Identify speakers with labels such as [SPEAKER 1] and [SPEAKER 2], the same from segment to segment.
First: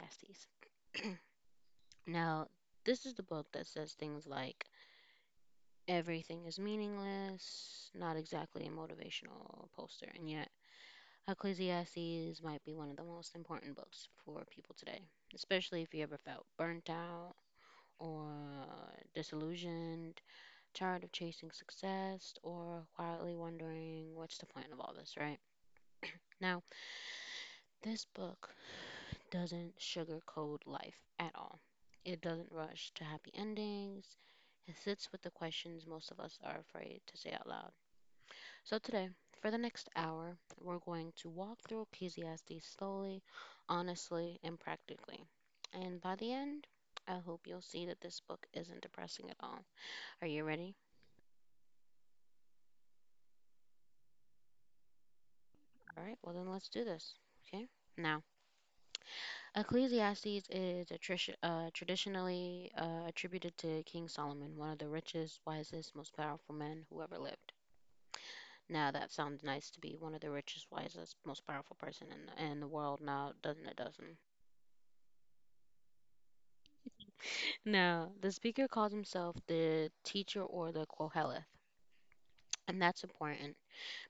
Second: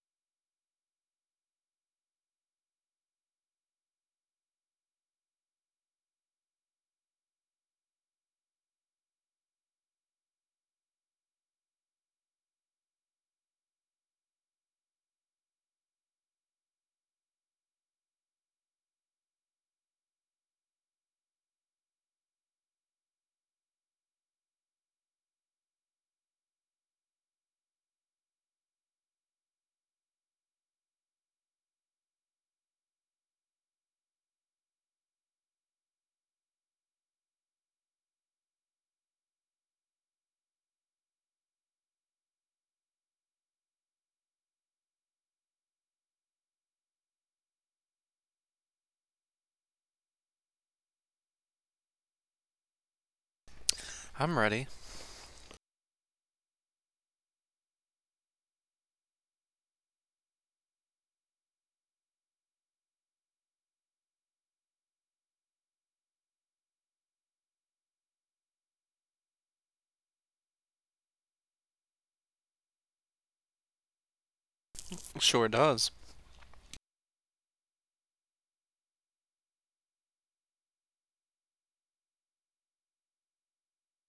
[SPEAKER 1] Ecclesiastes. Now, this is the book that says things like everything is meaningless, not exactly a motivational poster, and yet Ecclesiastes might be one of the most important books for people today, especially if you ever felt burnt out or disillusioned, tired of chasing success, or quietly wondering what's the point of all this, right? Now, this book doesn't sugarcoat life at all. It doesn't rush to happy endings. It sits with the questions most of us are afraid to say out loud. So, today, for the next hour, we're going to walk through Ecclesiastes slowly, honestly, and practically. And by the end, I hope you'll see that this book isn't depressing at all. Are you ready?
[SPEAKER 2] I'm ready.
[SPEAKER 1] All right, well then let's do this. Okay. Now, Ecclesiastes is traditionally attributed to King Solomon, one of the richest, wisest, most powerful men who ever lived. Now that sounds nice to be one of the richest, wisest, most powerful person in in the world. Now, doesn't it? Doesn't.
[SPEAKER 2] Sure does.
[SPEAKER 1] Now, the speaker calls himself the teacher or the Koheleth. And that's important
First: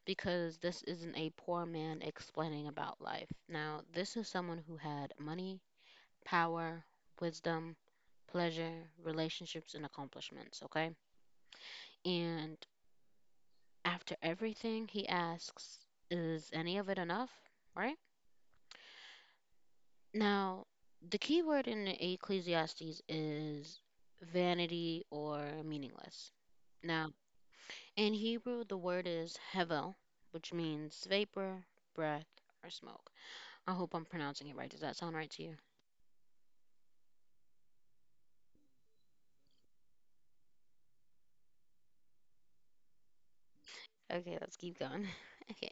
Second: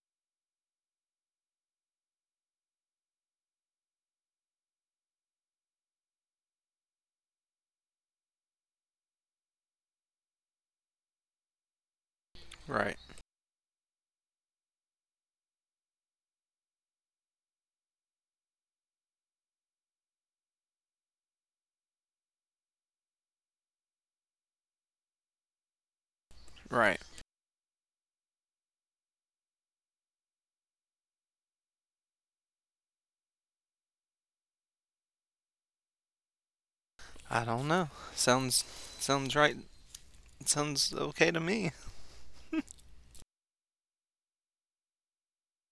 [SPEAKER 1] because this isn't a poor man explaining about life. Now, this is someone who had money, power, wisdom, pleasure, relationships, and accomplishments, okay? And
[SPEAKER 2] Right,
[SPEAKER 1] after everything, he asks, is any of it enough? Right? Now, the key word in Ecclesiastes is vanity or meaningless.
[SPEAKER 2] right.
[SPEAKER 1] Now, in Hebrew, the word is hevel, which means vapor, breath, or smoke. I hope I'm pronouncing it right. Does that sound right to you?
[SPEAKER 2] I don't know. Sounds sounds right. Sounds okay to me.
[SPEAKER 1] Okay, let's keep going. Okay.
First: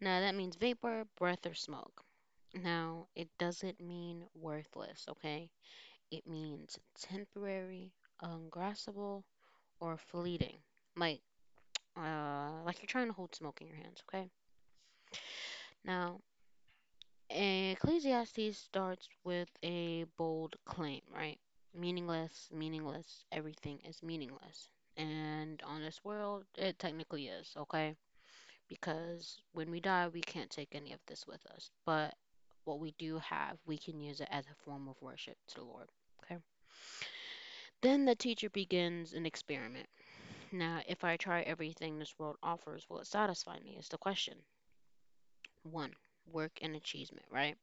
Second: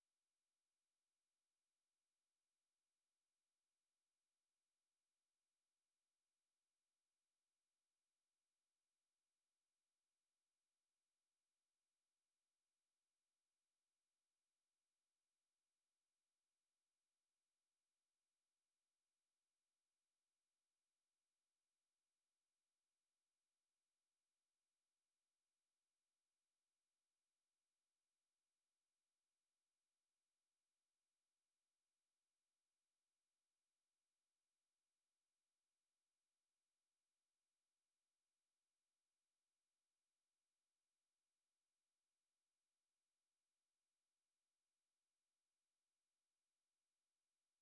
[SPEAKER 1] Now, that means vapor, breath, or smoke. Now, it doesn't mean worthless, okay? It means temporary, ungraspable, or fleeting. Like, like you're trying to hold smoke in your hands, okay? Now, Ecclesiastes starts with a bold claim, right? Meaningless, meaningless, everything is meaningless. And on this world, it technically is, okay? Because when we die, we can't take any of this with us. But what we do have, we can use it as a form of worship to the Lord. Okay. Then the teacher begins an experiment. Now, if I try everything this world offers, will it satisfy me? Is the question. One, work and achievement, right?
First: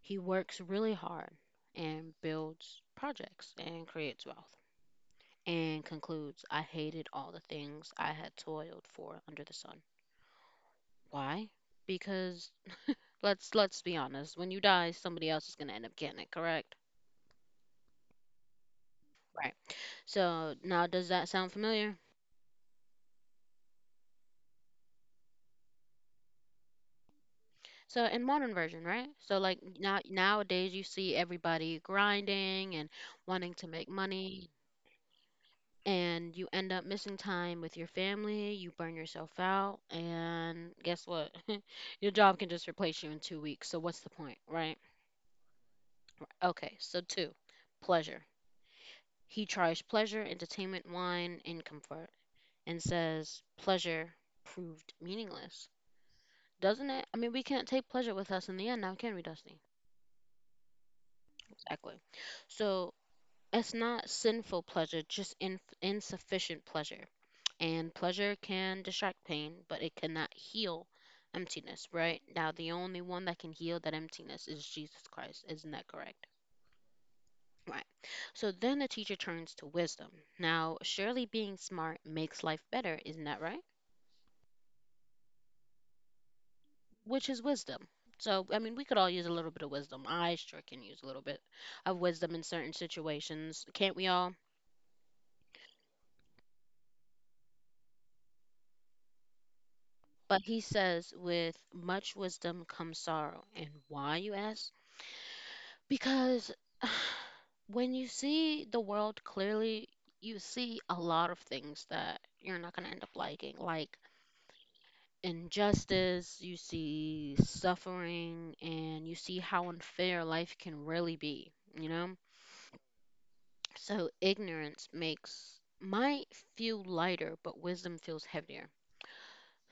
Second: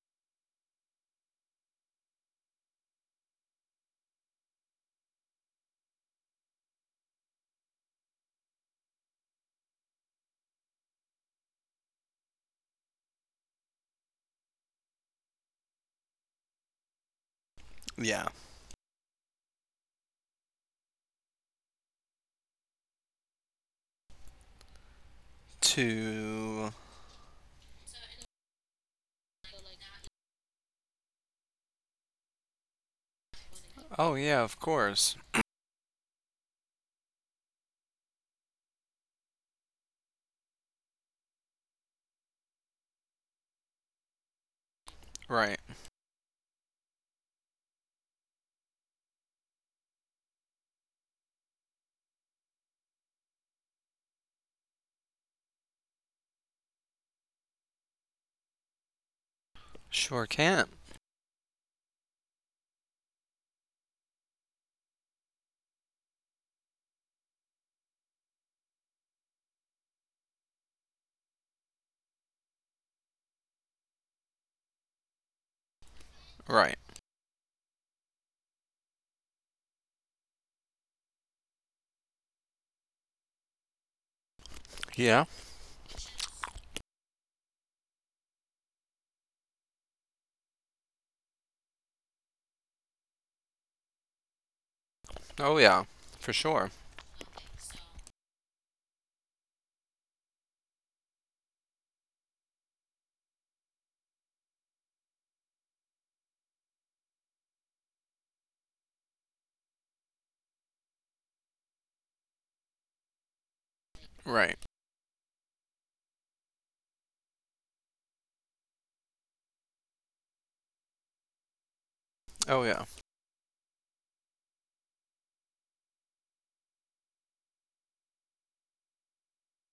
[SPEAKER 1] He works really hard and builds projects and creates wealth and concludes I hated all the things I had toiled for under the sun. Why? Because let's be honest, when you die, somebody else is going to end up getting it, correct?
[SPEAKER 2] Yeah.
[SPEAKER 1] Right. So now, does that sound familiar?
[SPEAKER 2] To
[SPEAKER 1] So in modern version, right? So like nowadays, you see everybody grinding and wanting to make
[SPEAKER 2] Oh yeah,
[SPEAKER 1] money,
[SPEAKER 2] of course.
[SPEAKER 1] and you end up missing time with your family. You burn yourself out, and guess what? Your job can just replace you in 2 weeks. So what's the point, right?
[SPEAKER 2] Right.
[SPEAKER 1] Okay, so two, pleasure. He tries pleasure, entertainment, wine, income first, and says pleasure proved meaningless, doesn't it? I mean, we can't take pleasure with us in the end now, can we, Dusty?
[SPEAKER 2] Sure can.
[SPEAKER 1] Exactly. So it's not sinful pleasure, just insufficient pleasure. And pleasure can distract pain, but it cannot heal emptiness, right? Now, the only one that can heal that emptiness is Jesus Christ. Isn't that correct?
[SPEAKER 2] Right.
[SPEAKER 1] Right. So then the teacher turns to wisdom. Now, surely being smart makes life better, isn't that right?
[SPEAKER 2] Yeah.
[SPEAKER 1] Which is wisdom. So, I mean, we could all use a little bit of wisdom. I sure can use a little bit of wisdom in certain situations, can't we all?
[SPEAKER 2] Oh yeah. For sure.
[SPEAKER 1] But he says, with much wisdom comes sorrow. And why, you ask? Because when you see the world clearly, you see a lot of things that you're not going to end up liking, like
[SPEAKER 2] Right.
[SPEAKER 1] injustice, you see suffering, and you see how unfair life can really be, you know?
[SPEAKER 2] Oh yeah.
[SPEAKER 1] So ignorance makes my feel lighter, but wisdom feels heavier.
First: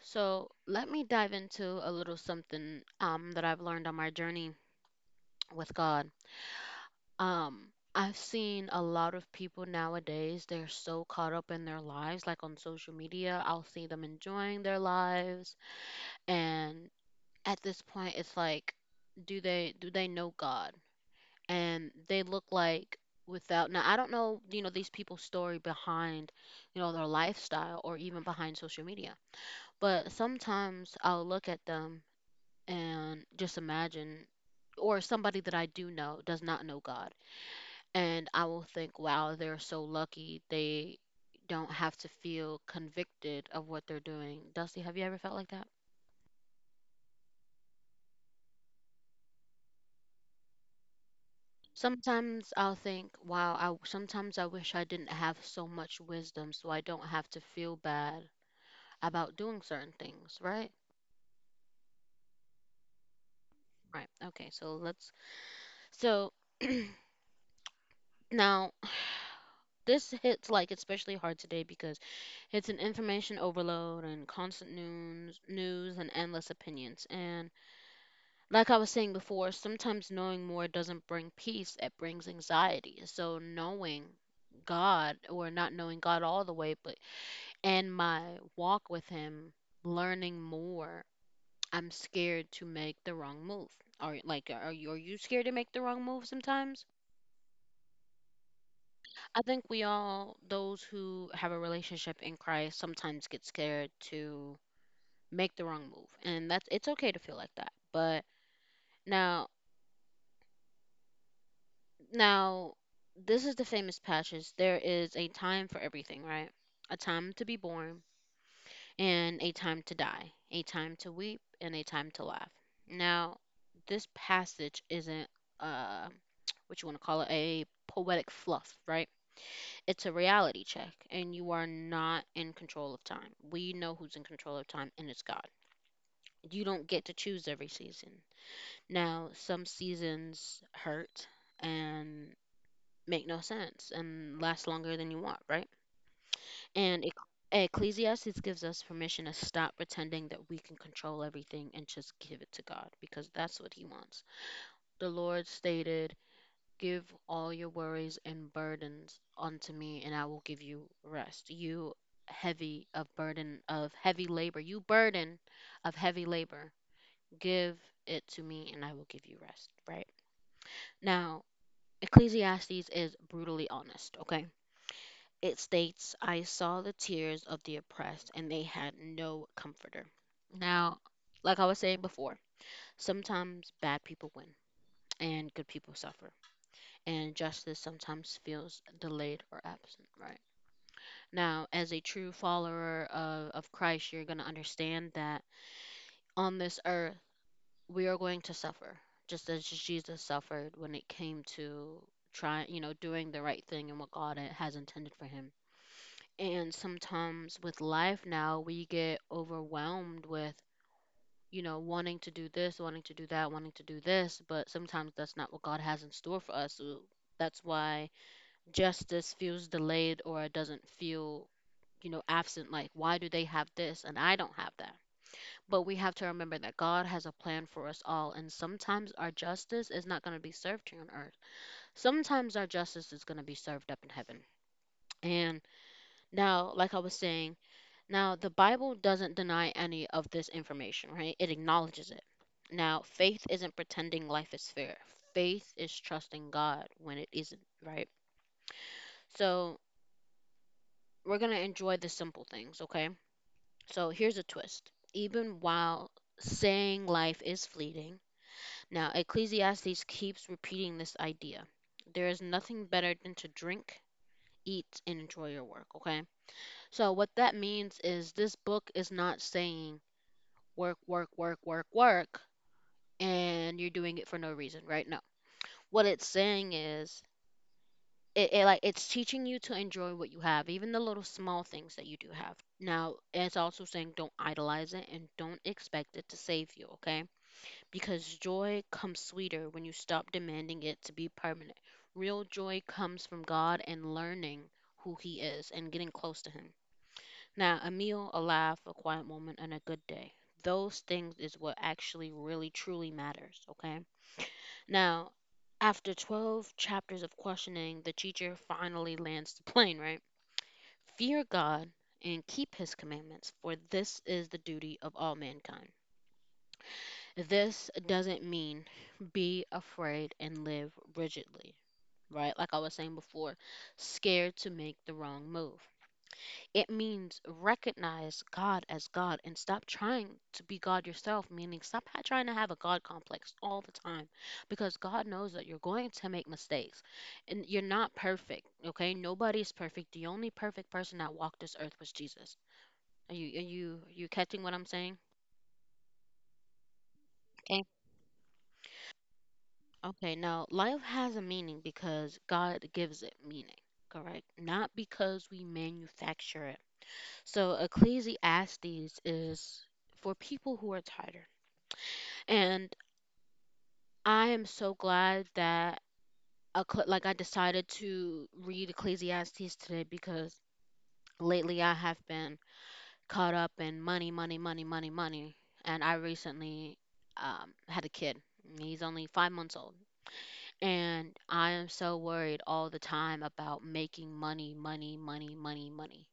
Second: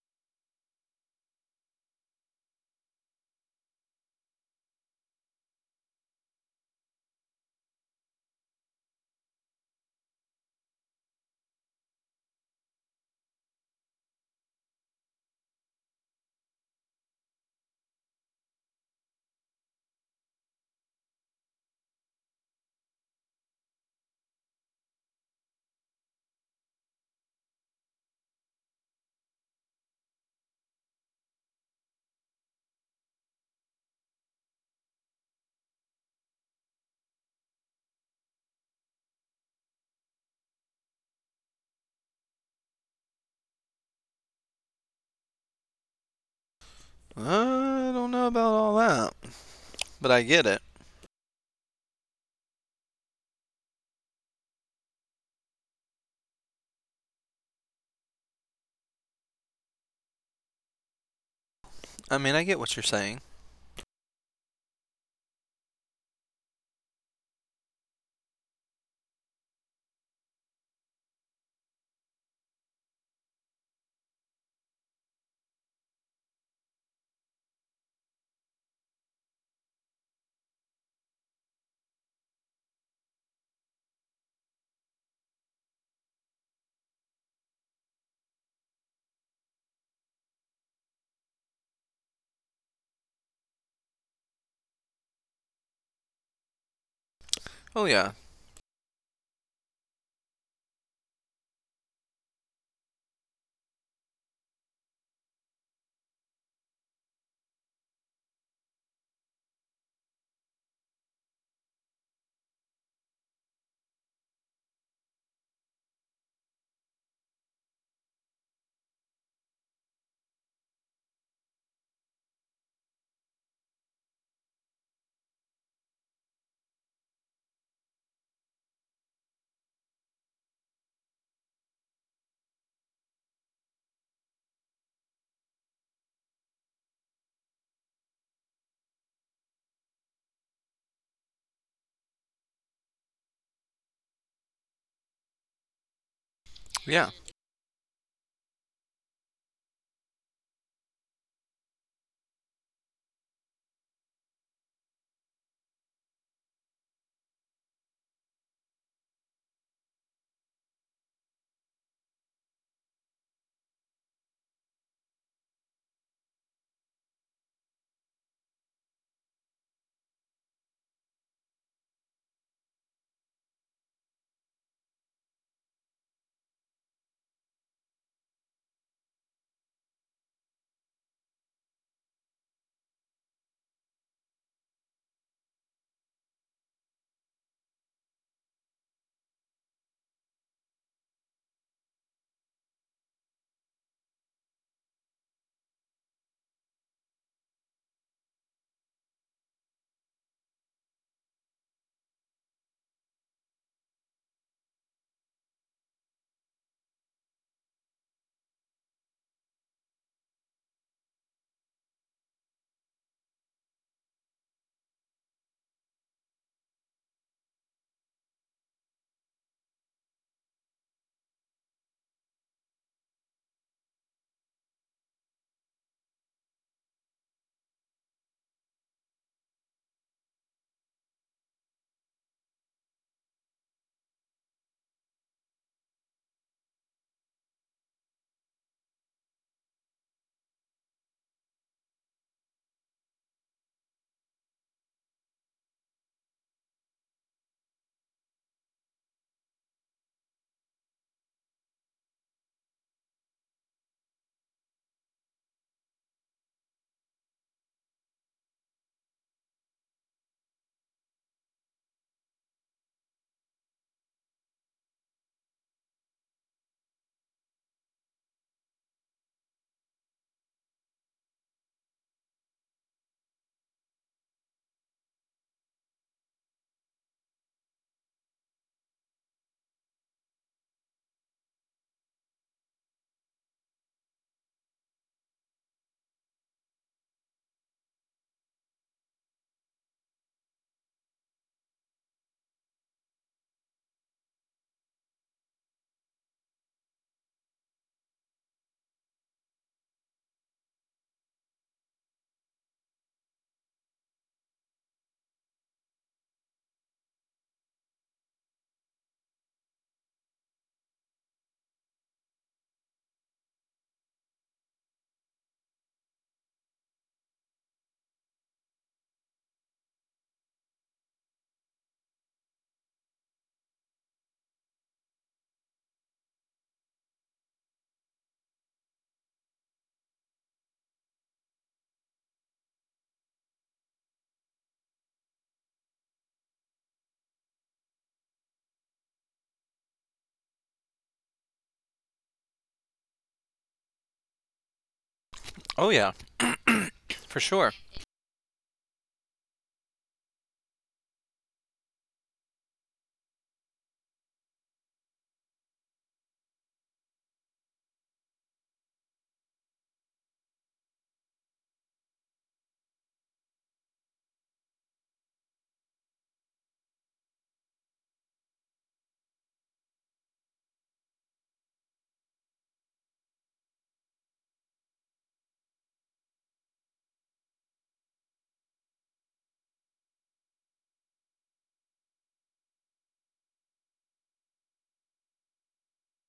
[SPEAKER 1] So let me dive into a little something that I've learned on my journey with God. Um, I've seen a lot of people nowadays, they're so caught up in their lives, like on social media, I'll see them enjoying their lives. And at this point, it's like, do they know God? And they look like without now I don't know, you know, these people's story behind, you know, their lifestyle or even behind social media. But sometimes I'll look at them and just imagine or somebody that I do know does not know God, and I will think, wow, they're so lucky they don't have to feel convicted of what they're doing. Dusty, have you ever felt like that?
[SPEAKER 2] I don't know about all that, but I get it.
[SPEAKER 1] Sometimes I'll think, wow, I sometimes I wish I didn't have so much wisdom so I don't have to feel bad about doing certain things, right?
[SPEAKER 2] I mean, I get what you're saying.
[SPEAKER 1] Right. Okay. So let's. So now this hits like especially hard today because it's an information overload and constant news, news and endless opinions. And like I was saying before, sometimes knowing more doesn't bring peace. It brings anxiety. So knowing God or not knowing God all the way, but and my walk with Him, learning more I'm scared to make the wrong move. Or like are you scared to make the wrong move sometimes?
[SPEAKER 2] Oh yeah.
[SPEAKER 1] I think we all those who have a relationship in Christ sometimes get scared to make the wrong move. And that's it's okay to feel like that. But now now this is the famous passage. There is a time for everything, right? A time to be born, and a time to die, a time to weep, and a time to laugh. Now, this passage isn't uh, what you want to call it, a poetic fluff, right? It's a reality check, and you are not in control of time. We know who's in control of time, and it's God. You don't get to choose every season. Now, some seasons hurt and make no sense and last longer than you want, right? And
[SPEAKER 2] Yeah.
[SPEAKER 1] Ecclesiastes gives us permission to stop pretending that we can control everything and just give it to God because that's what He wants. The Lord stated, give all your worries and burdens unto me, and I will give you rest. You heavy of burden of heavy labor, you burden of heavy labor, give it to me, and I will give you rest. Right now, Ecclesiastes is brutally honest, okay? It states, I saw the tears of the oppressed, and they had no comforter. Now, like I was saying before, sometimes bad people win and good people suffer, and justice sometimes feels delayed or absent, right? Now, as a true follower of Christ, you're going to understand that on this earth, we are going to suffer, just as Jesus suffered when it came to trying, you know, doing the right thing and what God has intended for him. And sometimes with life now, we get overwhelmed with, you know, wanting to do this, wanting to do that, wanting to do this, but sometimes that's not what God has in store for us. So that's why justice feels delayed or it doesn't feel, you know, absent. Like, why do they have this and I don't have that? But we have to remember that God has a plan for us all, and sometimes our justice is not going to be served here on earth. Sometimes our justice is going to be served up in heaven. And now, like I was saying, now, the Bible doesn't deny any of this information, right? It acknowledges it. Now, faith isn't pretending life is fair. Faith is trusting God when it isn't, right? So, we're going to enjoy the simple things, okay? So, here's a twist. Even while saying life is fleeting, now Ecclesiastes keeps repeating this idea. There is nothing better than to drink, eat, and enjoy your work, okay? So, what that means is this book is not saying work, work, work, work, work, and you're doing it for no reason, right? No. What it's saying is it, it like it's teaching you to enjoy what you have, even the little small things that you do have. Now, it's also saying don't idolize it and don't expect it to save you, okay? Because joy comes sweeter when you stop demanding it to be permanent. Real joy comes from God and learning who he is and getting close to him. Now, a meal, a laugh, a quiet moment, and a good day. Those things is what actually really truly matters, okay? Now, after 12 chapters of questioning, the teacher finally lands the plane, right? Fear God and keep his commandments, for this is the duty of all mankind. This doesn't mean be afraid and live rigidly, right? Like I was saying before, scared to make the wrong move. It means recognize God as God and stop trying to be God yourself, meaning stop trying to have a God complex all the time because God knows that you're going to make mistakes and you're not perfect, okay? Nobody's perfect. The only perfect person that walked this earth was Jesus. Are you catching what I'm saying?
[SPEAKER 2] Oh yeah. For sure.
[SPEAKER 1] Okay. Okay, now life has a meaning because God gives it meaning, correct? Not because we manufacture it. So Ecclesiastes is for people who are tired. And I am so glad that like I decided to read Ecclesiastes today because lately I have been caught up in money, money, money, money, money, and I recently had a kid. He's only 5 months old, and I am so worried all the time about making money, money, money, money, money.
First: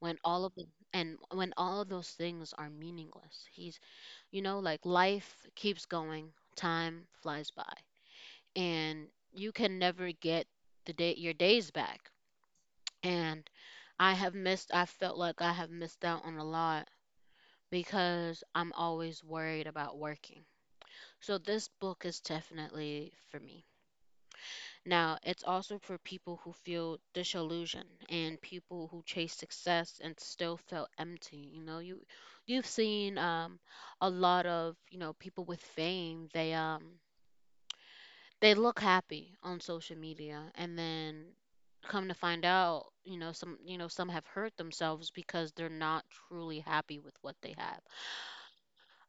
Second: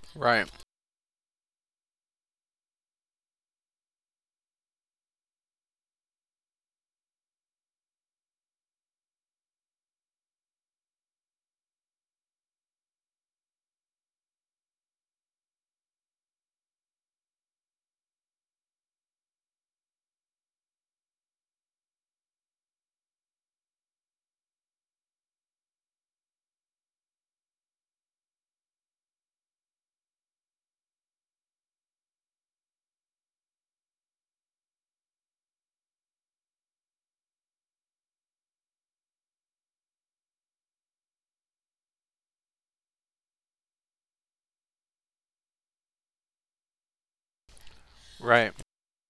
[SPEAKER 1] When all
[SPEAKER 2] Right.
[SPEAKER 1] of the And when all of those things are meaningless, he's you know like life keeps going, time flies by, and you can never get the day your days back. And I felt like I have missed out on a lot because I'm always worried about working. So this book is definitely for me. Now, it's also for people who feel disillusioned and people who chase success and still feel empty. You know, you've seen a lot of, people with fame, they look happy on social media, and then come to find out, some you know some have hurt themselves because they're not truly happy with what they have.
[SPEAKER 2] Right.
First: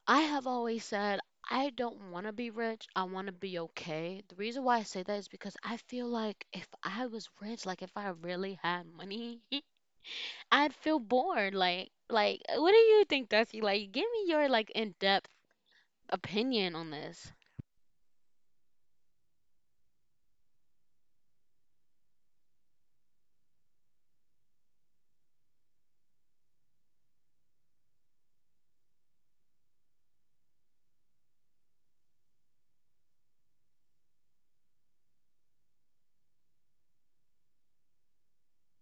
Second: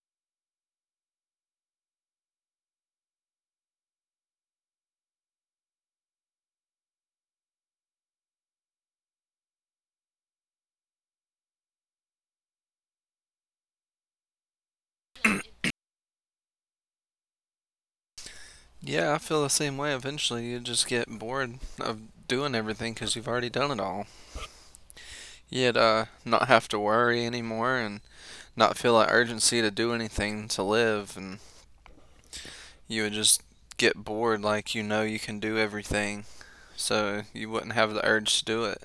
[SPEAKER 1] I have always said I don't want to be rich. I want to be okay. The reason why I say that is because I feel like if I was rich, like if I really had money, I'd feel bored. Like, what do you think, Dusty? Like, give me your, like, in-depth opinion on this.
[SPEAKER 2] Yeah, I feel the same way. Eventually, you just get bored of doing everything because you've already done it all. You'd not have to worry anymore and not feel that urgency to do anything to live, and you would just get bored, like, you know, you can do everything, so you wouldn't have the urge to do it.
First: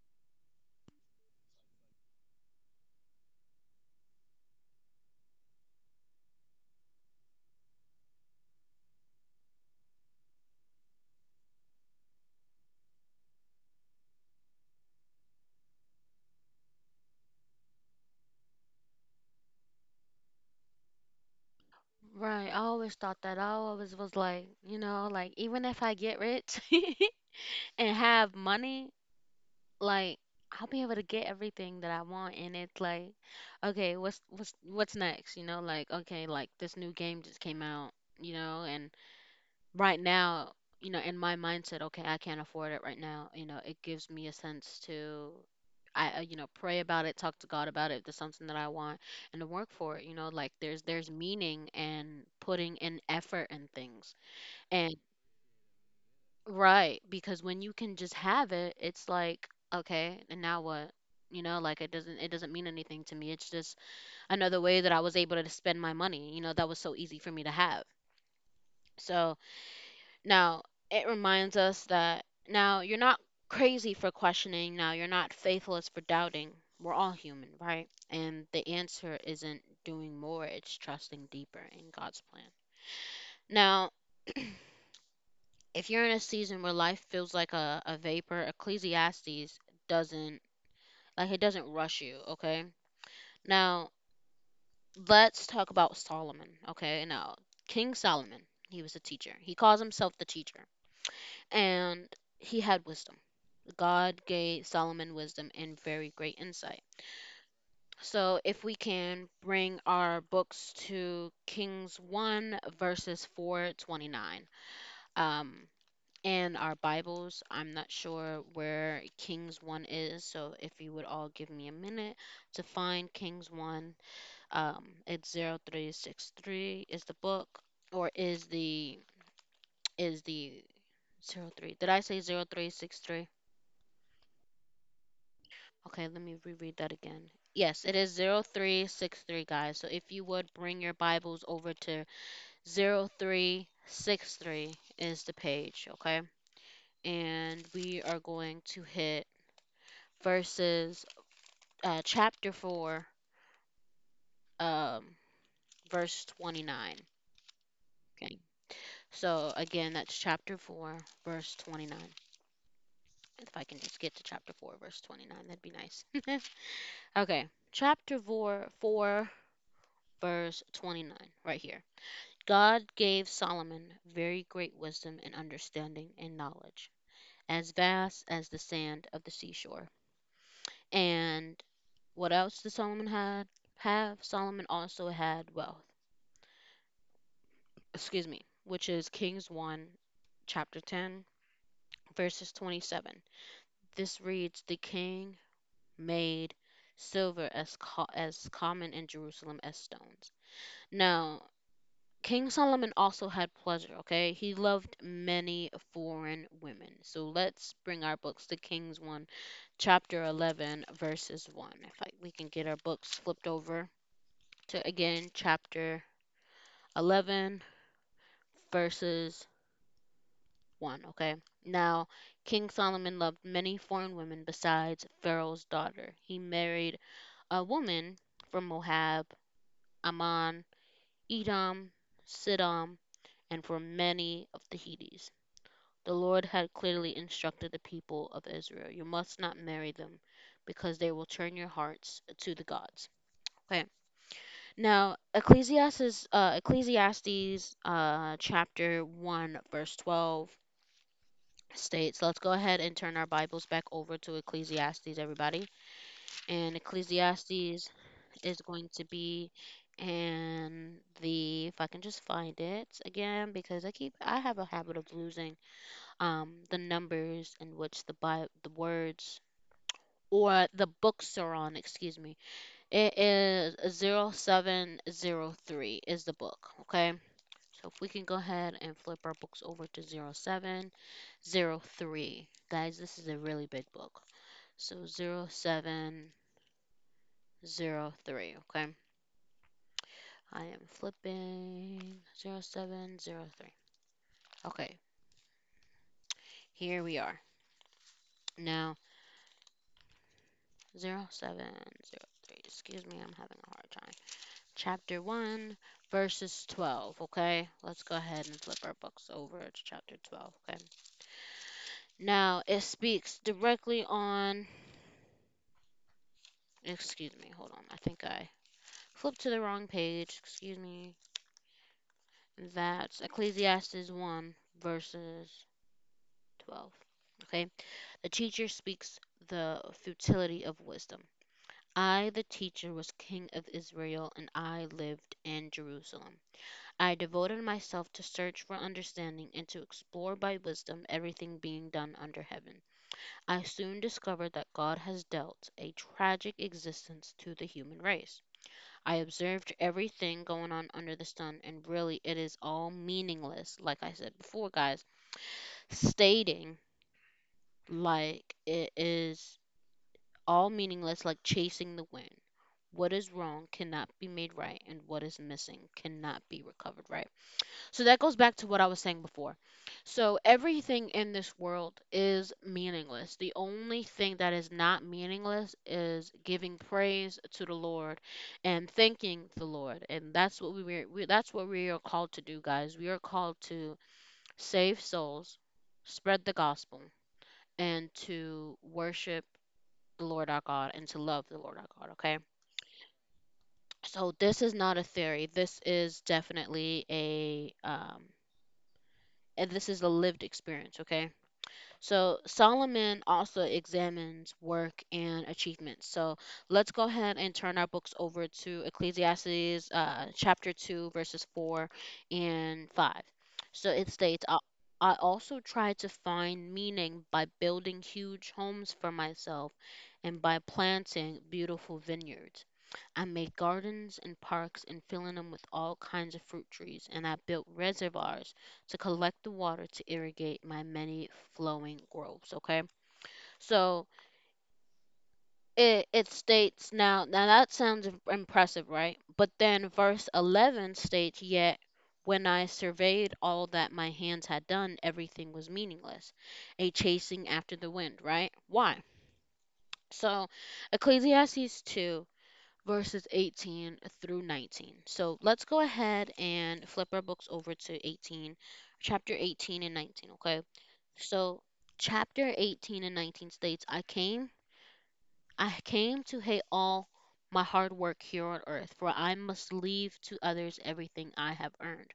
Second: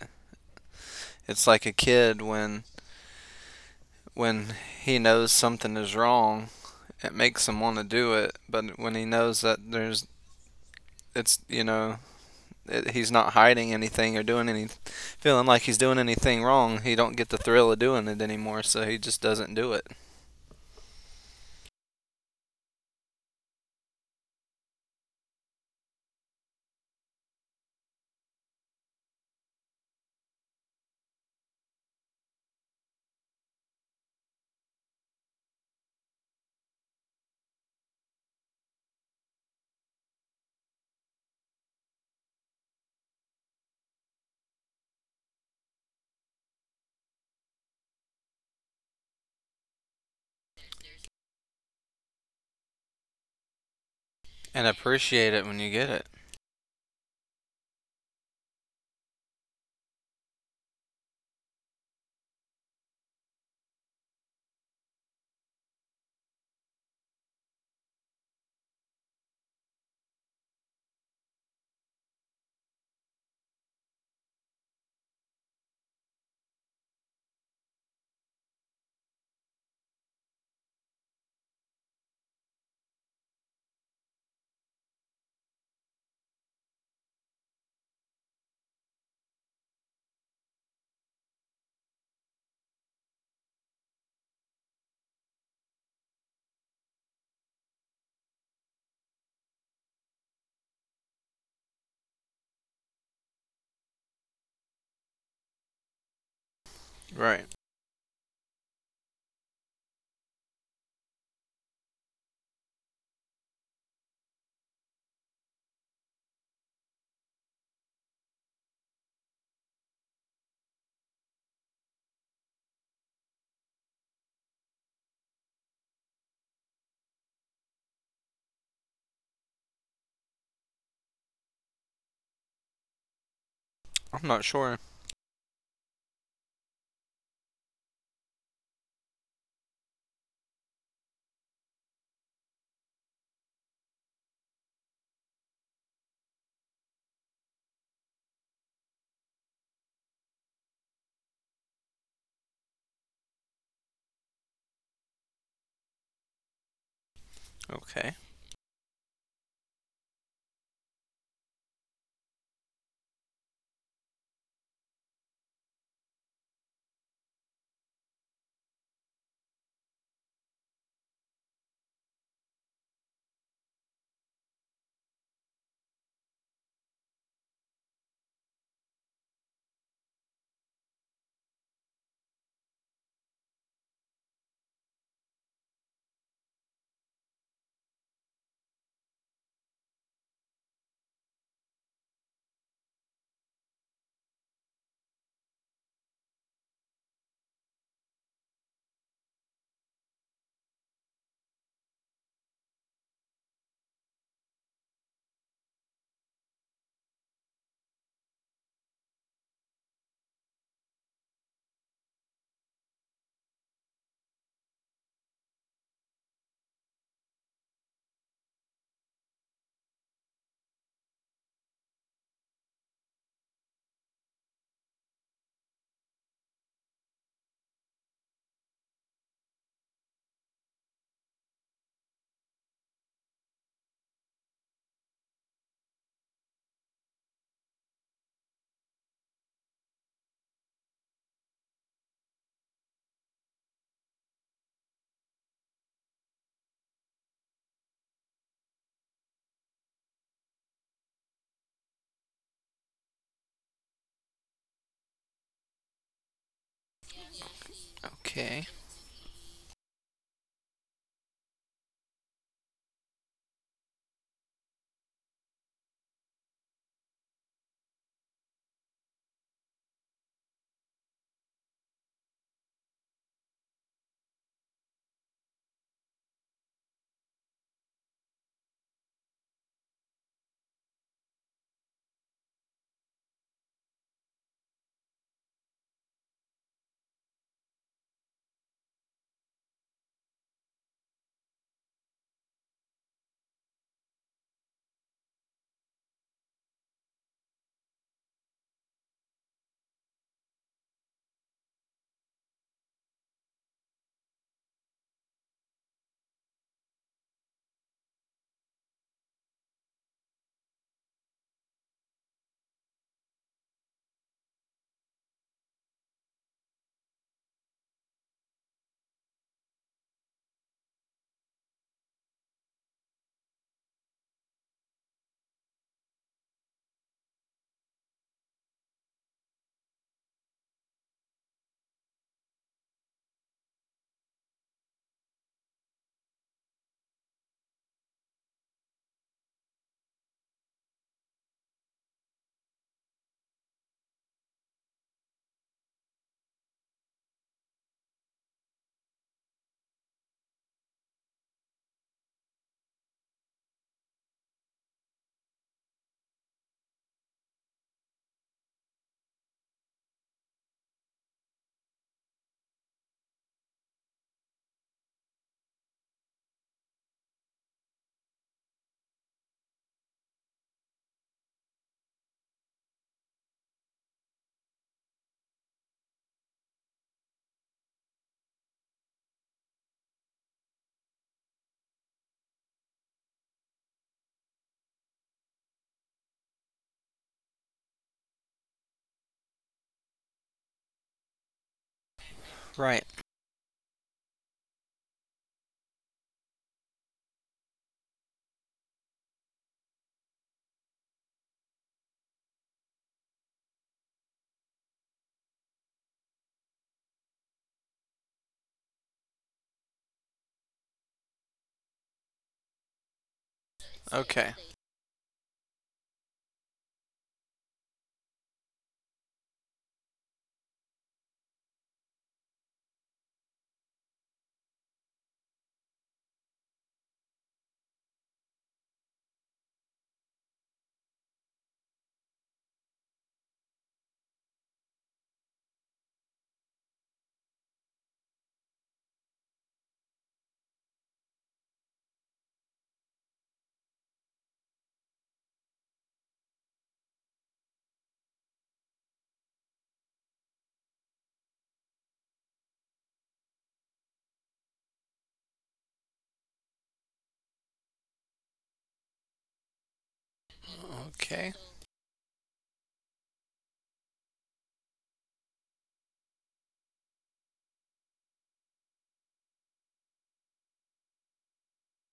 [SPEAKER 2] It's like a kid when he knows something is wrong, it makes him want to do it, but when he knows that there's it's, you know, he's not hiding anything or doing feeling like he's doing anything wrong. He don't get the thrill of doing it anymore, so he just doesn't do it.
[SPEAKER 1] Right, I always thought that. I always was like, you know, like even if I get rich and have money, like I'll be able to get everything that I want. And it's like, okay, what's next? You know, like okay, like this new game just came out, you know, and right now, you know, in my mindset, okay, I can't afford it right now. You know, it gives me a sense to, pray about it, talk to God about it. If there's something that I want, and to work for it. You know, like there's meaning and putting in effort and things.
[SPEAKER 2] And
[SPEAKER 1] And,
[SPEAKER 2] appreciate it when you get it.
[SPEAKER 1] right, because when you can just have it, it's like okay, and now what? You know, like it doesn't mean anything to me. It's just another way that I was able to spend my money. You know, that was so easy for me to have. So Now, it reminds us that now you're not crazy for questioning, now you're not faithless for doubting. We're all human, right? And the answer isn't doing more, it's trusting deeper in God's plan. Now, if you're in a season where life feels like a vapor, Ecclesiastes doesn't like it doesn't rush you, okay? Now, let's talk about Solomon, okay? Now, King Solomon, he was a teacher. He calls himself the teacher, and he had wisdom. God gave Solomon wisdom and very great insight.
[SPEAKER 2] Right.
[SPEAKER 1] So, if we can bring our books to Kings 1, verses 429. Um, in our Bibles, I'm not sure where Kings 1 is, so if you would all give me a minute to find Kings 1, it's 0363 is the book, or is the zero 03, did I say 0363?
[SPEAKER 2] I'm not sure.
[SPEAKER 1] Okay, let me reread that again. Yes, it is 0363, guys. So if you would bring your Bibles over to 0363 is the page, okay? And we are going to hit verses, chapter 4, um, verse 29.
[SPEAKER 2] Okay.
[SPEAKER 1] Okay. So again, that's chapter 4, verse 29. If I can just get to chapter 4, verse 29, that'd be nice. Okay. Chapter 4, verse 29, right here. God gave Solomon very great wisdom and understanding and knowledge, as vast as the sand of the seashore. And what else did Solomon had have? Solomon also had wealth. Excuse me, which is Kings 1 chapter 10 verses 27. This reads, "The king made silver as common in Jerusalem as stones." Now, King Solomon also had pleasure, okay? He loved many foreign women. So let's bring our books to Kings 1, chapter 11, verses 1. If I, we can get our books flipped over to, again, chapter 11, verses 1, okay? Now, King Solomon loved many foreign women besides Pharaoh's daughter. He married a woman from Moab, Ammon, Edom, Sidom, and from many of the Hittites. The Lord had clearly instructed the people of Israel you must not marry them because they will turn your hearts to the gods. Okay. Now, Ecclesiastes chapter 1, verse 12 states, let's go ahead and turn our Bibles back over to Ecclesiastes, everybody. And Ecclesiastes is
[SPEAKER 2] Okay.
[SPEAKER 1] going to be in if I can just find it again, because I have a habit of losing the numbers in which the words or the books are on. Excuse me. It is 0703 is the book. Okay. So if we can go ahead and flip our books over to 0703, guys, this is a really big book. So 0703. Okay. I am flipping 0703. Okay. Here we are. Now 0703. Excuse me, I'm having a hard time. Chapter 1, verses 12. Okay, let's go ahead and flip our books over to chapter 12. Okay, now it speaks directly on, excuse me, hold on, I think I flipped to the wrong page. Excuse me, that's Ecclesiastes 1, verses 12. Okay, the teacher speaks the futility of wisdom. I, the teacher, was king of Israel, and I lived in Jerusalem. I devoted myself to search for understanding and to explore by wisdom everything being done under heaven. I soon discovered that God has dealt a tragic existence to the human race. I observed everything going on under the sun, and really it is all meaningless, like I said before, guys. Stating like it is all meaningless, like chasing the wind. What is wrong cannot be made right, and what is missing cannot be recovered right. So that goes back to what I was saying before. So everything in this world is meaningless. The only thing that is not meaningless is giving praise to the Lord and thanking the Lord. And that's what we are called to do, guys. We are called to save souls, spread the gospel, and to worship the Lord our God and to love the Lord our God, okay?
[SPEAKER 2] Right.
[SPEAKER 1] So this is not a theory. This is definitely a and this is a lived experience, okay? So Solomon also examines work and achievements. So let's go ahead and turn our books over to Ecclesiastes chapter 2, verses 4 and 5. So it states,
[SPEAKER 2] Okay.
[SPEAKER 1] I also tried to find meaning by building huge homes for myself and by planting beautiful vineyards. I made gardens and parks and filling them with all kinds of fruit trees, and I built reservoirs to collect the water to irrigate my many flowing groves. Okay, so it states now. Now that sounds impressive, right? But then verse 11 states, yet when I surveyed all that my hands had done, everything was meaningless, a chasing after the wind. Right? Why? So Ecclesiastes 2 verses 18 through 19. So let's go ahead and flip our books over to 18, chapter 18 and 19, okay?
[SPEAKER 2] Okay.
[SPEAKER 1] So chapter 18 and 19 states, I came to hate all my hard work here on earth, for I must leave to others everything I have earned.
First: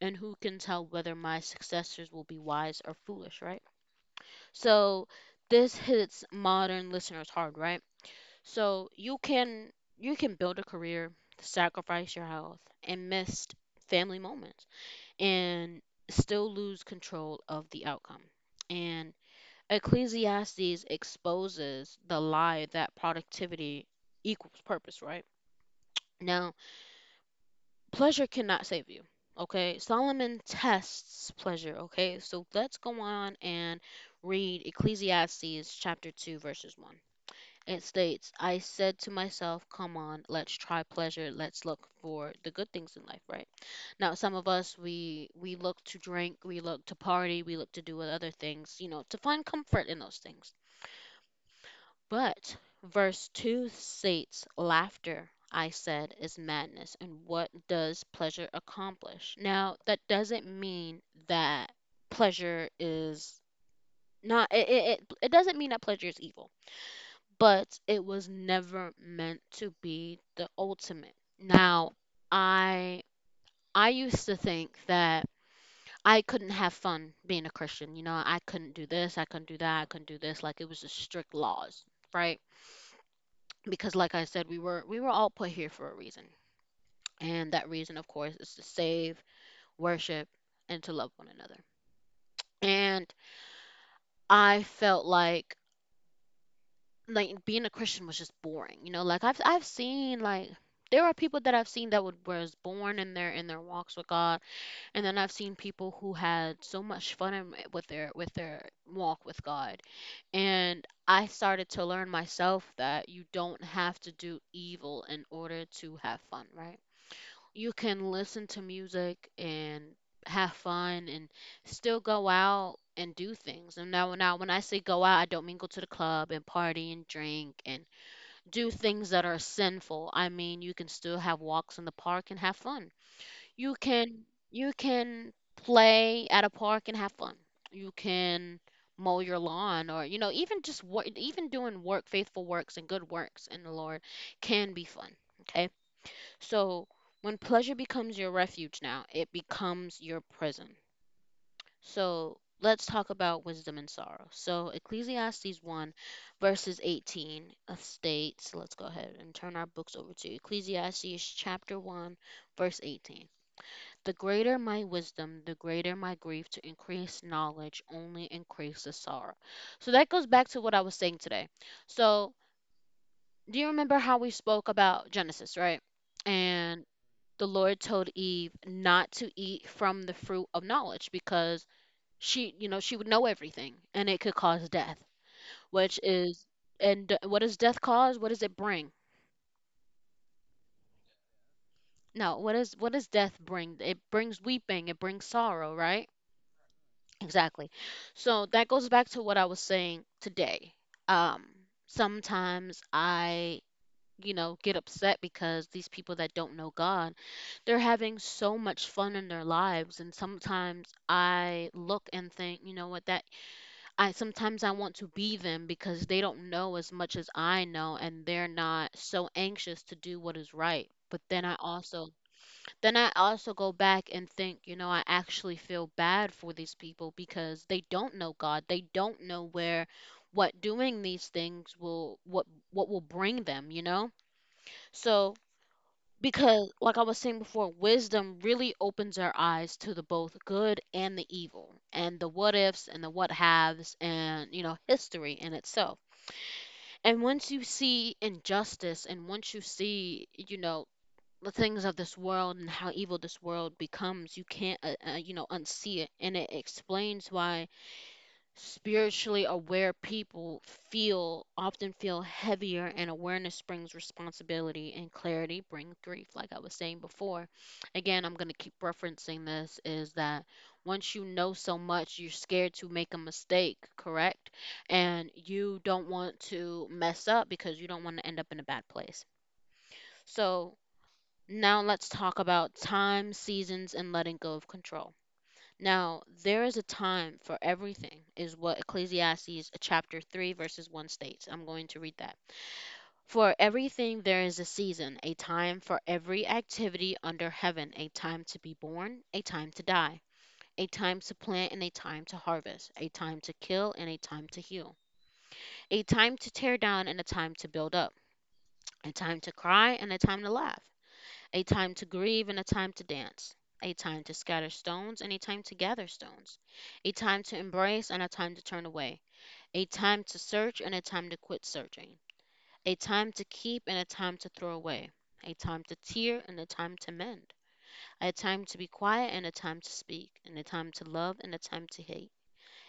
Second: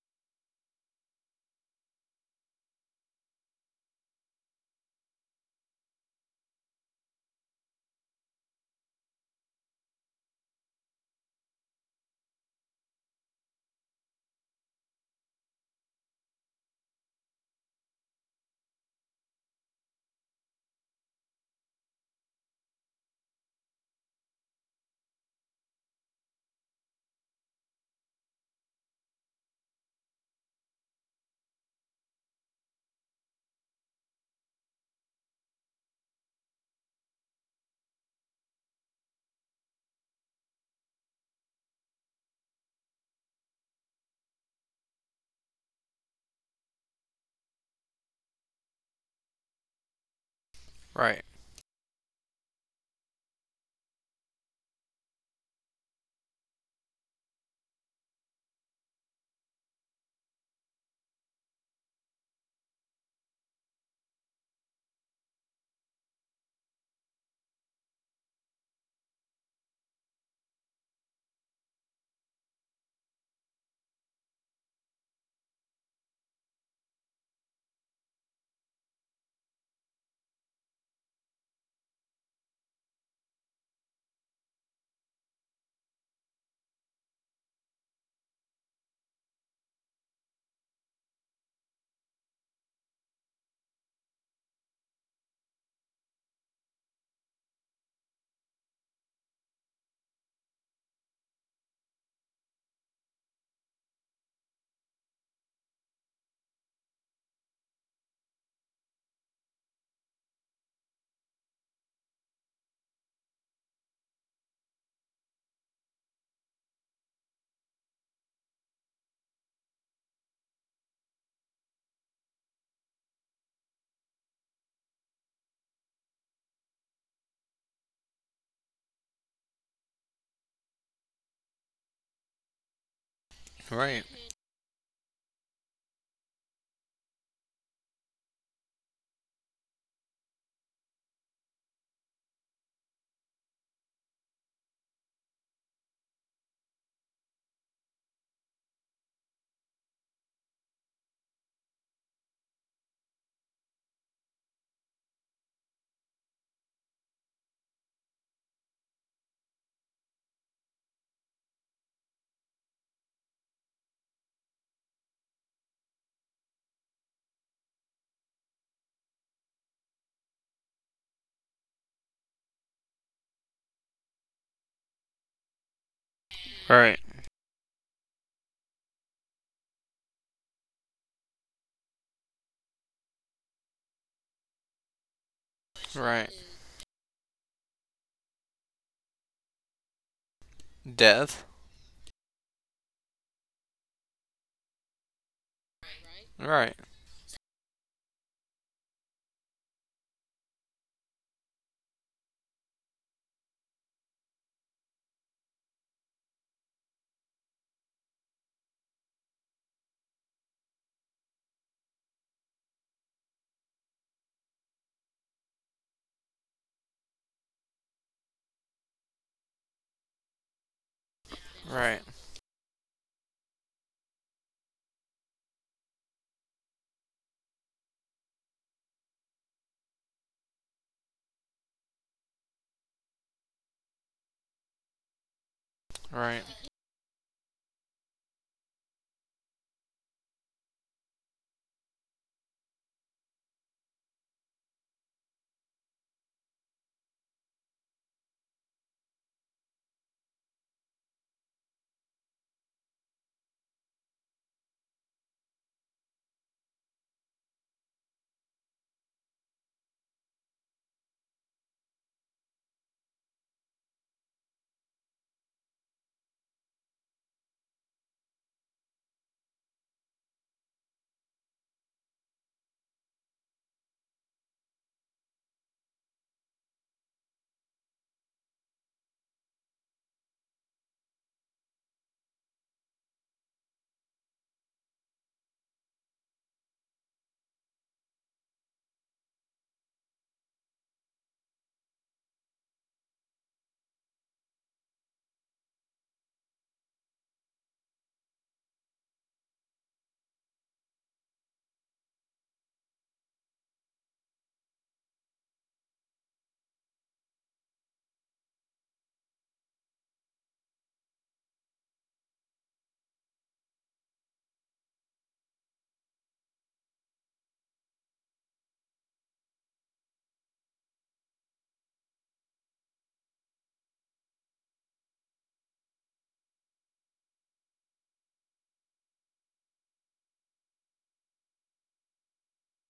[SPEAKER 1] And who can tell whether my successors will be wise or foolish, right? So this hits modern listeners hard, right? So you can build a career, sacrifice your health, and miss family moments, and still lose control of the outcome. And Ecclesiastes exposes the lie that productivity equals purpose, right? Now, pleasure cannot save you. Okay, Solomon tests pleasure. Okay, so let's go on and read Ecclesiastes chapter 2, verses 1. It states, I said to myself, come on, let's try pleasure. Let's look for the good things in life, right? Now, some of us, we look to drink, we look to party, we look to do other things, you know, to find comfort in those things.
[SPEAKER 2] Right.
[SPEAKER 1] But verse 2 states, laughter, I said, is madness. And what does pleasure accomplish? Now, that doesn't mean that pleasure is not, it doesn't mean that pleasure is evil, but it was never meant to be the ultimate. Now, I I used to think that I couldn't have fun being a Christian. You know, I couldn't do this, I couldn't do that, I couldn't do this. Like it was just strict laws, right? Because like I said, we were all put here for a reason. And that reason, of course, is to save, worship, and to love one another. And I felt like being a Christian was just boring. You know, like I've seen like there are people that I've seen that would was born in their walks with God, and then I've seen people who had so much fun in, with their walk with God, and I started to learn myself that you don't have to do evil in order to have fun, right? You can listen to music and have fun and still go out and do things. And now when I say go out, I don't mean go to the club and party and drink and do things that are sinful. I mean, you can still have walks in the park and have fun. You
[SPEAKER 2] Right.
[SPEAKER 1] can you can play at a park and have fun. You can mow your lawn, or you know, even just work, even doing work, faithful works and good works in the Lord, can be fun, okay? So when pleasure becomes your refuge now, it becomes your prison. So let's talk about wisdom and sorrow. So Ecclesiastes 1 verses 18 of states, let's go ahead and turn our books over to Ecclesiastes chapter 1 verse 18. The greater my wisdom, the greater my grief. To increase knowledge only increases sorrow. So that goes back to what I was saying today. So do you remember how we spoke about Genesis, right? And
[SPEAKER 2] Right.
[SPEAKER 1] the Lord told Eve not to eat from the fruit of knowledge, because she, you know, she would know everything and it could cause death, which
[SPEAKER 2] Right.
[SPEAKER 1] is... What does death cause? What does it bring?
[SPEAKER 2] Death.
[SPEAKER 1] No, what is, what does death bring? It brings weeping, it brings sorrow, right?
[SPEAKER 2] Right.
[SPEAKER 1] Exactly. So that goes back to what I was saying today. Um, Sometimes I, you know, get upset because these people that don't know God, they're having so much fun in their lives. And sometimes I look and think, you know what, that I sometimes I want to be them, because they don't know as much as I know and they're not so anxious to do what is right. But then I
[SPEAKER 2] Right.
[SPEAKER 1] also, go back and think, you know, I actually feel bad for these people because they don't know God. They don't know where, what doing these things will, what will bring them, you know? So
[SPEAKER 2] Right.
[SPEAKER 1] because, like I was saying before, wisdom really opens our eyes to the both good and the evil, and the what ifs and the what haves, and, you know, history in itself. And once you see injustice, and once you see, you know, the things of this world and how evil this world becomes, you can't, you know, unsee it. And it explains why spiritually aware people feel often feel heavier, and awareness brings responsibility and clarity bring grief. Like I was saying before, again, I'm going to keep referencing this, is that once you know so much, you're scared to make a mistake, correct? And you don't want to mess up because you don't want to end up in a bad place. So now let's talk about time, seasons, and letting go of control. Now, there is a time for everything, is what Ecclesiastes chapter 3, verses 1 states. I'm going to read that. For everything there is a season, a time for every activity under heaven, a time to be born, a time to die, a time to plant, and a time to harvest, a time to kill, and a time to heal, a time to tear down, and a time to build up, a time to cry, and a time to laugh, a time to grieve and a time to dance, a time to scatter stones and a time to gather stones, a time to embrace and a time to turn away, a time to search and a time to quit searching, a time to keep and a time to throw away, a time to tear and a time to mend, a time to be quiet and a time to speak, and a time to love and a time to hate,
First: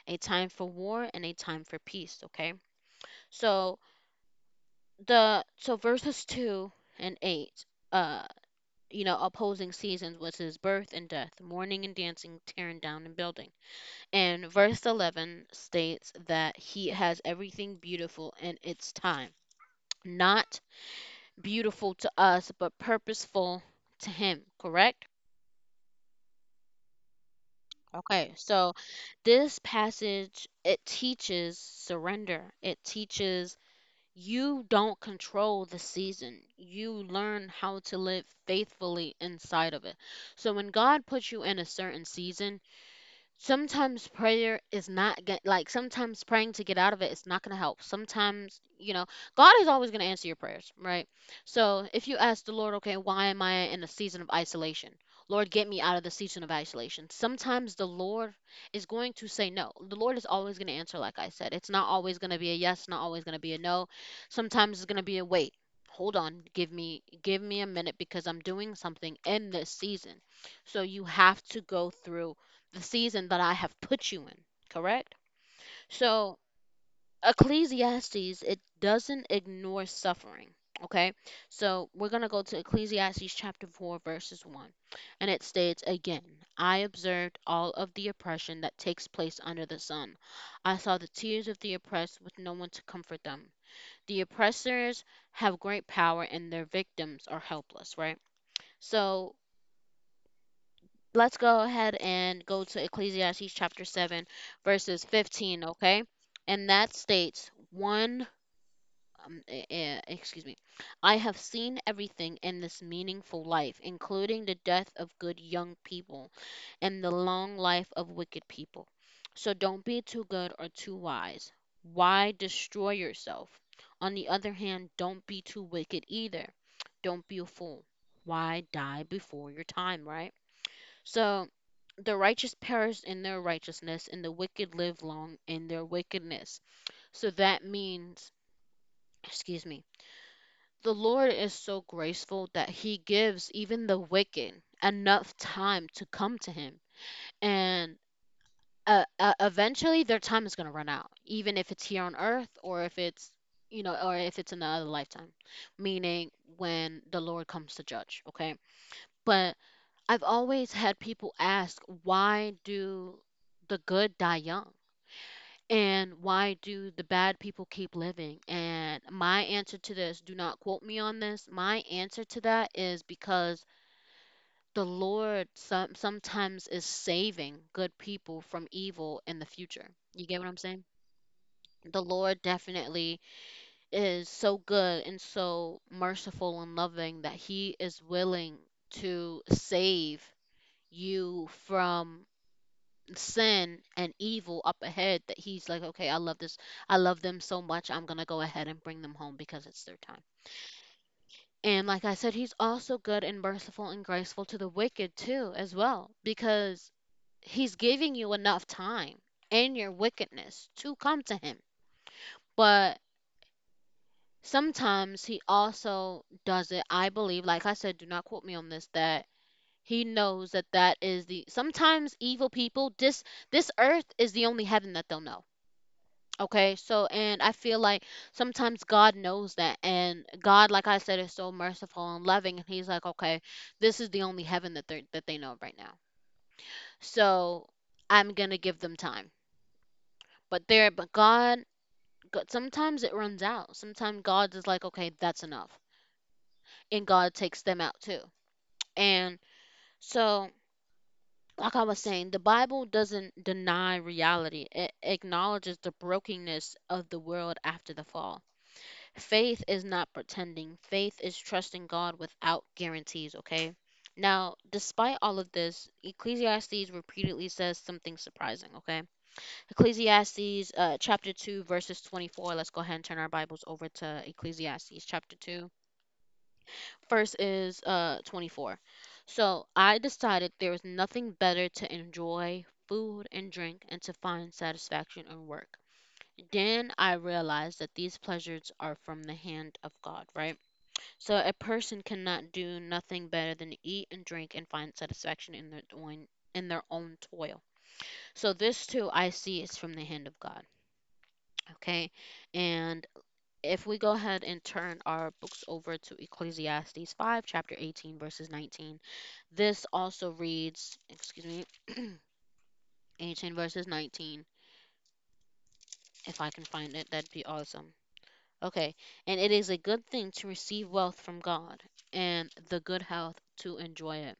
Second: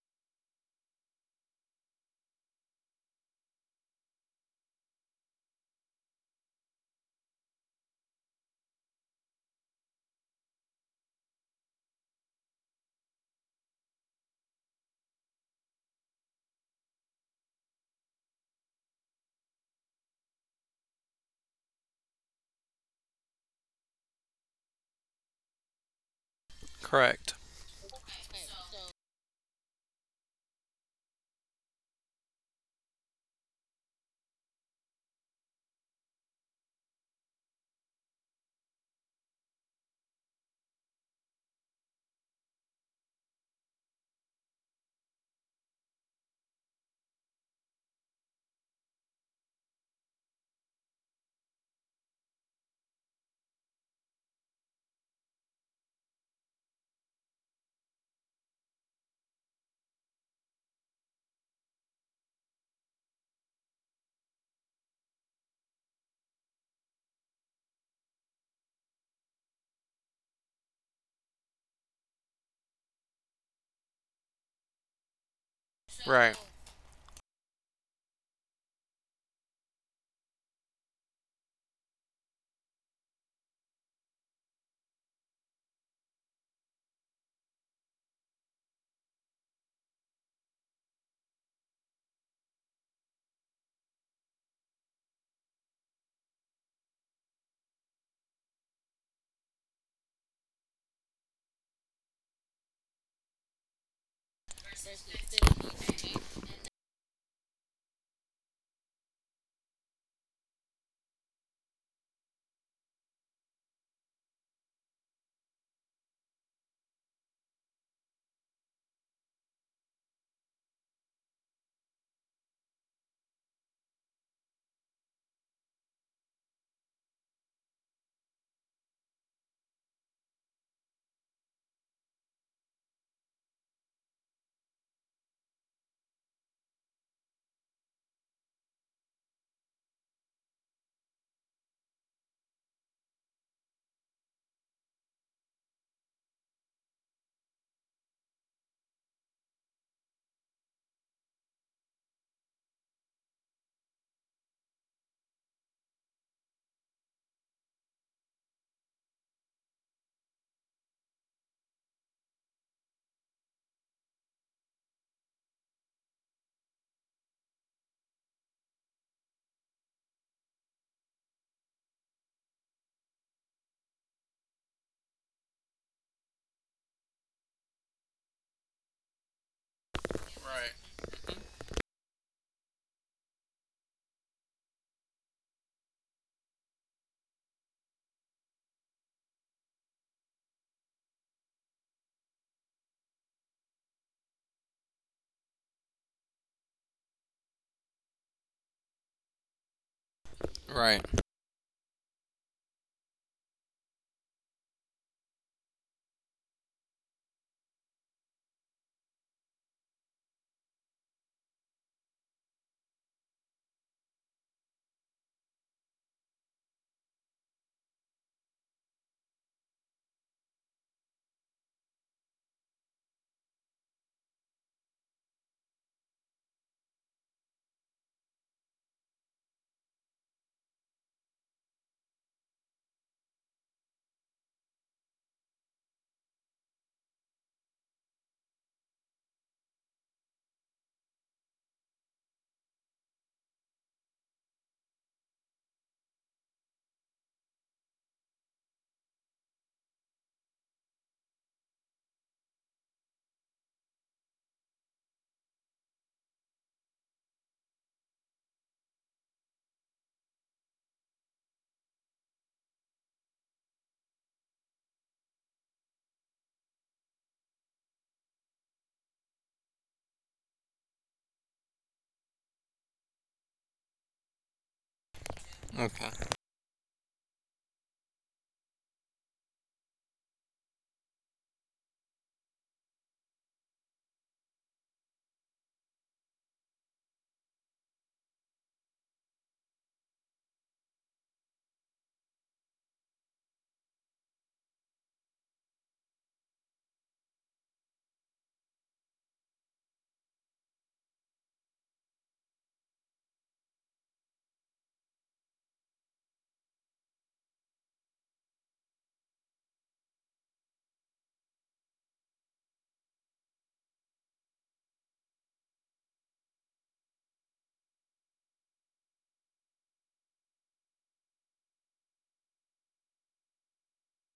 [SPEAKER 1] a time for war and a time for peace. Okay, so the so verses two and eight. You know, opposing seasons was his birth and death, mourning and dancing, tearing down and building. And verse 11 states that he has everything beautiful in its time. Not beautiful to us, but purposeful to him, correct?
[SPEAKER 2] Correct.
[SPEAKER 1] Okay, so this passage, it teaches surrender. It teaches you don't control the season. You learn how to live faithfully inside of it. So when God puts you in a certain season, sometimes prayer is not get, like sometimes praying to get out of it is not going to help. Sometimes, you know, God is always going to answer your prayers, right? So if you ask the Lord, okay, why am I in a season of isolation, Lord, get me out of the season of isolation, sometimes the Lord is going to say no. The Lord is always going to answer. Like I said, it's not always going to be a yes, not always going to be a no. Sometimes it's going to be a wait. Hold on, give me a minute, because I'm doing something in this season. So you have to go through the season that I have put you in, correct? So
[SPEAKER 2] Right.
[SPEAKER 1] Ecclesiastes, it doesn't ignore suffering, okay? So we're going to go to Ecclesiastes chapter 4, verses 1, and it states again, I observed all of the oppression that takes place under the sun. I saw the tears of the oppressed with no one to comfort them. The oppressors have great power and their victims are helpless, right? So let's go ahead and go to Ecclesiastes chapter 7, verses 15, okay? And that states, excuse me, I have seen everything in this meaningful life, including the death of good young people and the long life of wicked people. So don't be too good or too wise. Why destroy yourself? On the other hand, don't be too wicked either. Don't be a fool. Why die before your time, right? So the righteous perish in their righteousness, and the wicked live long in their wickedness. So that means, excuse me, the Lord is so graceful that he gives even the wicked enough time to come to him. And eventually their time is going to run out, even if it's here on earth or if it's, you know, or if it's in the other lifetime, meaning when the Lord comes to judge, okay? But I've always had people ask, why do the good die young? And why do the bad people keep living? And my answer to this, do not quote me on this, my answer to that is because the Lord sometimes is saving good people from evil in the future. You get what I'm
[SPEAKER 2] Right.
[SPEAKER 1] saying? The Lord definitely is so good and so merciful and loving that He is willing to save you from sin and evil up ahead, that he's like, okay, I love this. I love them so much. I'm going to go ahead and bring them home because it's their time.
[SPEAKER 2] Right.
[SPEAKER 1] And like I said, he's also good and merciful and graceful to the wicked too, as well, because he's giving you enough time in your wickedness to come to him. But sometimes he also does it, I believe, like I said, do not quote me on this, that he knows that that is the sometimes evil people, this earth is the only heaven that they'll know. Okay, so, and I feel like sometimes God knows that, and God, like I said, is so merciful and loving, and He's like, okay, this is the only heaven that they know of right now, so I'm gonna give them time. But there, but God, God, sometimes it runs out. Sometimes God is like, okay, that's enough, and God takes them out too. And so, like I was saying, the Bible doesn't deny reality; it acknowledges the brokenness of the world after the fall. Faith is not pretending. Faith is trusting God without guarantees, okay? Now, despite all of this, Ecclesiastes repeatedly says something surprising, okay? Ecclesiastes chapter 2, verses 24. Let's go ahead and turn our Bibles over to Ecclesiastes chapter 2.
[SPEAKER 2] Okay.
[SPEAKER 1] First is 24. So I decided there is nothing better to enjoy food and drink and to find satisfaction in work. Then I realized that these pleasures are from the hand of God, right? So a person cannot do nothing better than eat and drink and find satisfaction in their own toil. So this too I see is from the hand of God. Okay. And if we go ahead and turn our books over to Ecclesiastes 5, chapter 18, verses 19, this also reads, excuse me, 18 verses 19. If I can find it, that'd be awesome. Okay. And it is a good thing to receive wealth from God and the good health to enjoy it,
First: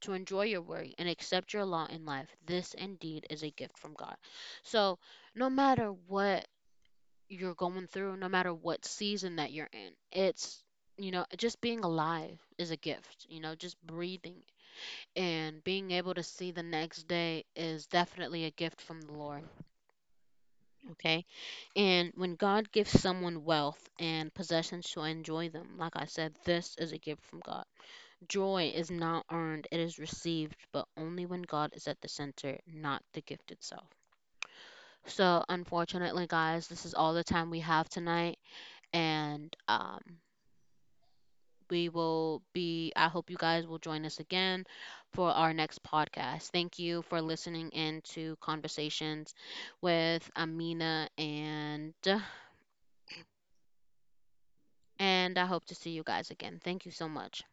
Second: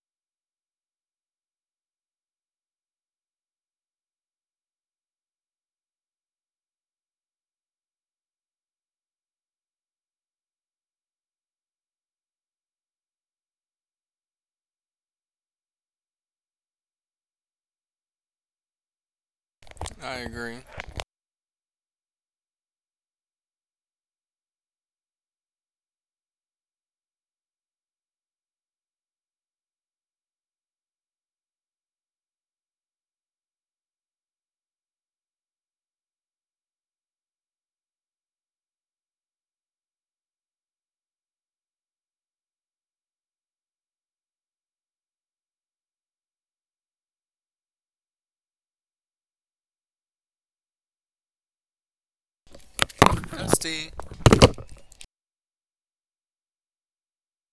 [SPEAKER 1] to enjoy your work and accept your lot in life. This indeed is a gift from God. So, no matter what you're going through, no matter what season that you're in, it's, you know, just being alive is a gift, you know, just breathing and being able to see the next day is definitely a gift from the Lord,
[SPEAKER 2] I agree.
[SPEAKER 1] okay? And when God gives someone wealth and possessions to enjoy them, like I said, this is a gift from God. Joy is not earned, it is received, but only when God is at the center, not the gift itself. So, unfortunately, guys, this is all the time we have tonight, and we will be. I hope you guys will join us again for our next podcast. Thank you for listening in to Conversations with Amina, and
[SPEAKER 2] That's the
[SPEAKER 1] I hope to see you guys again. Thank you so much.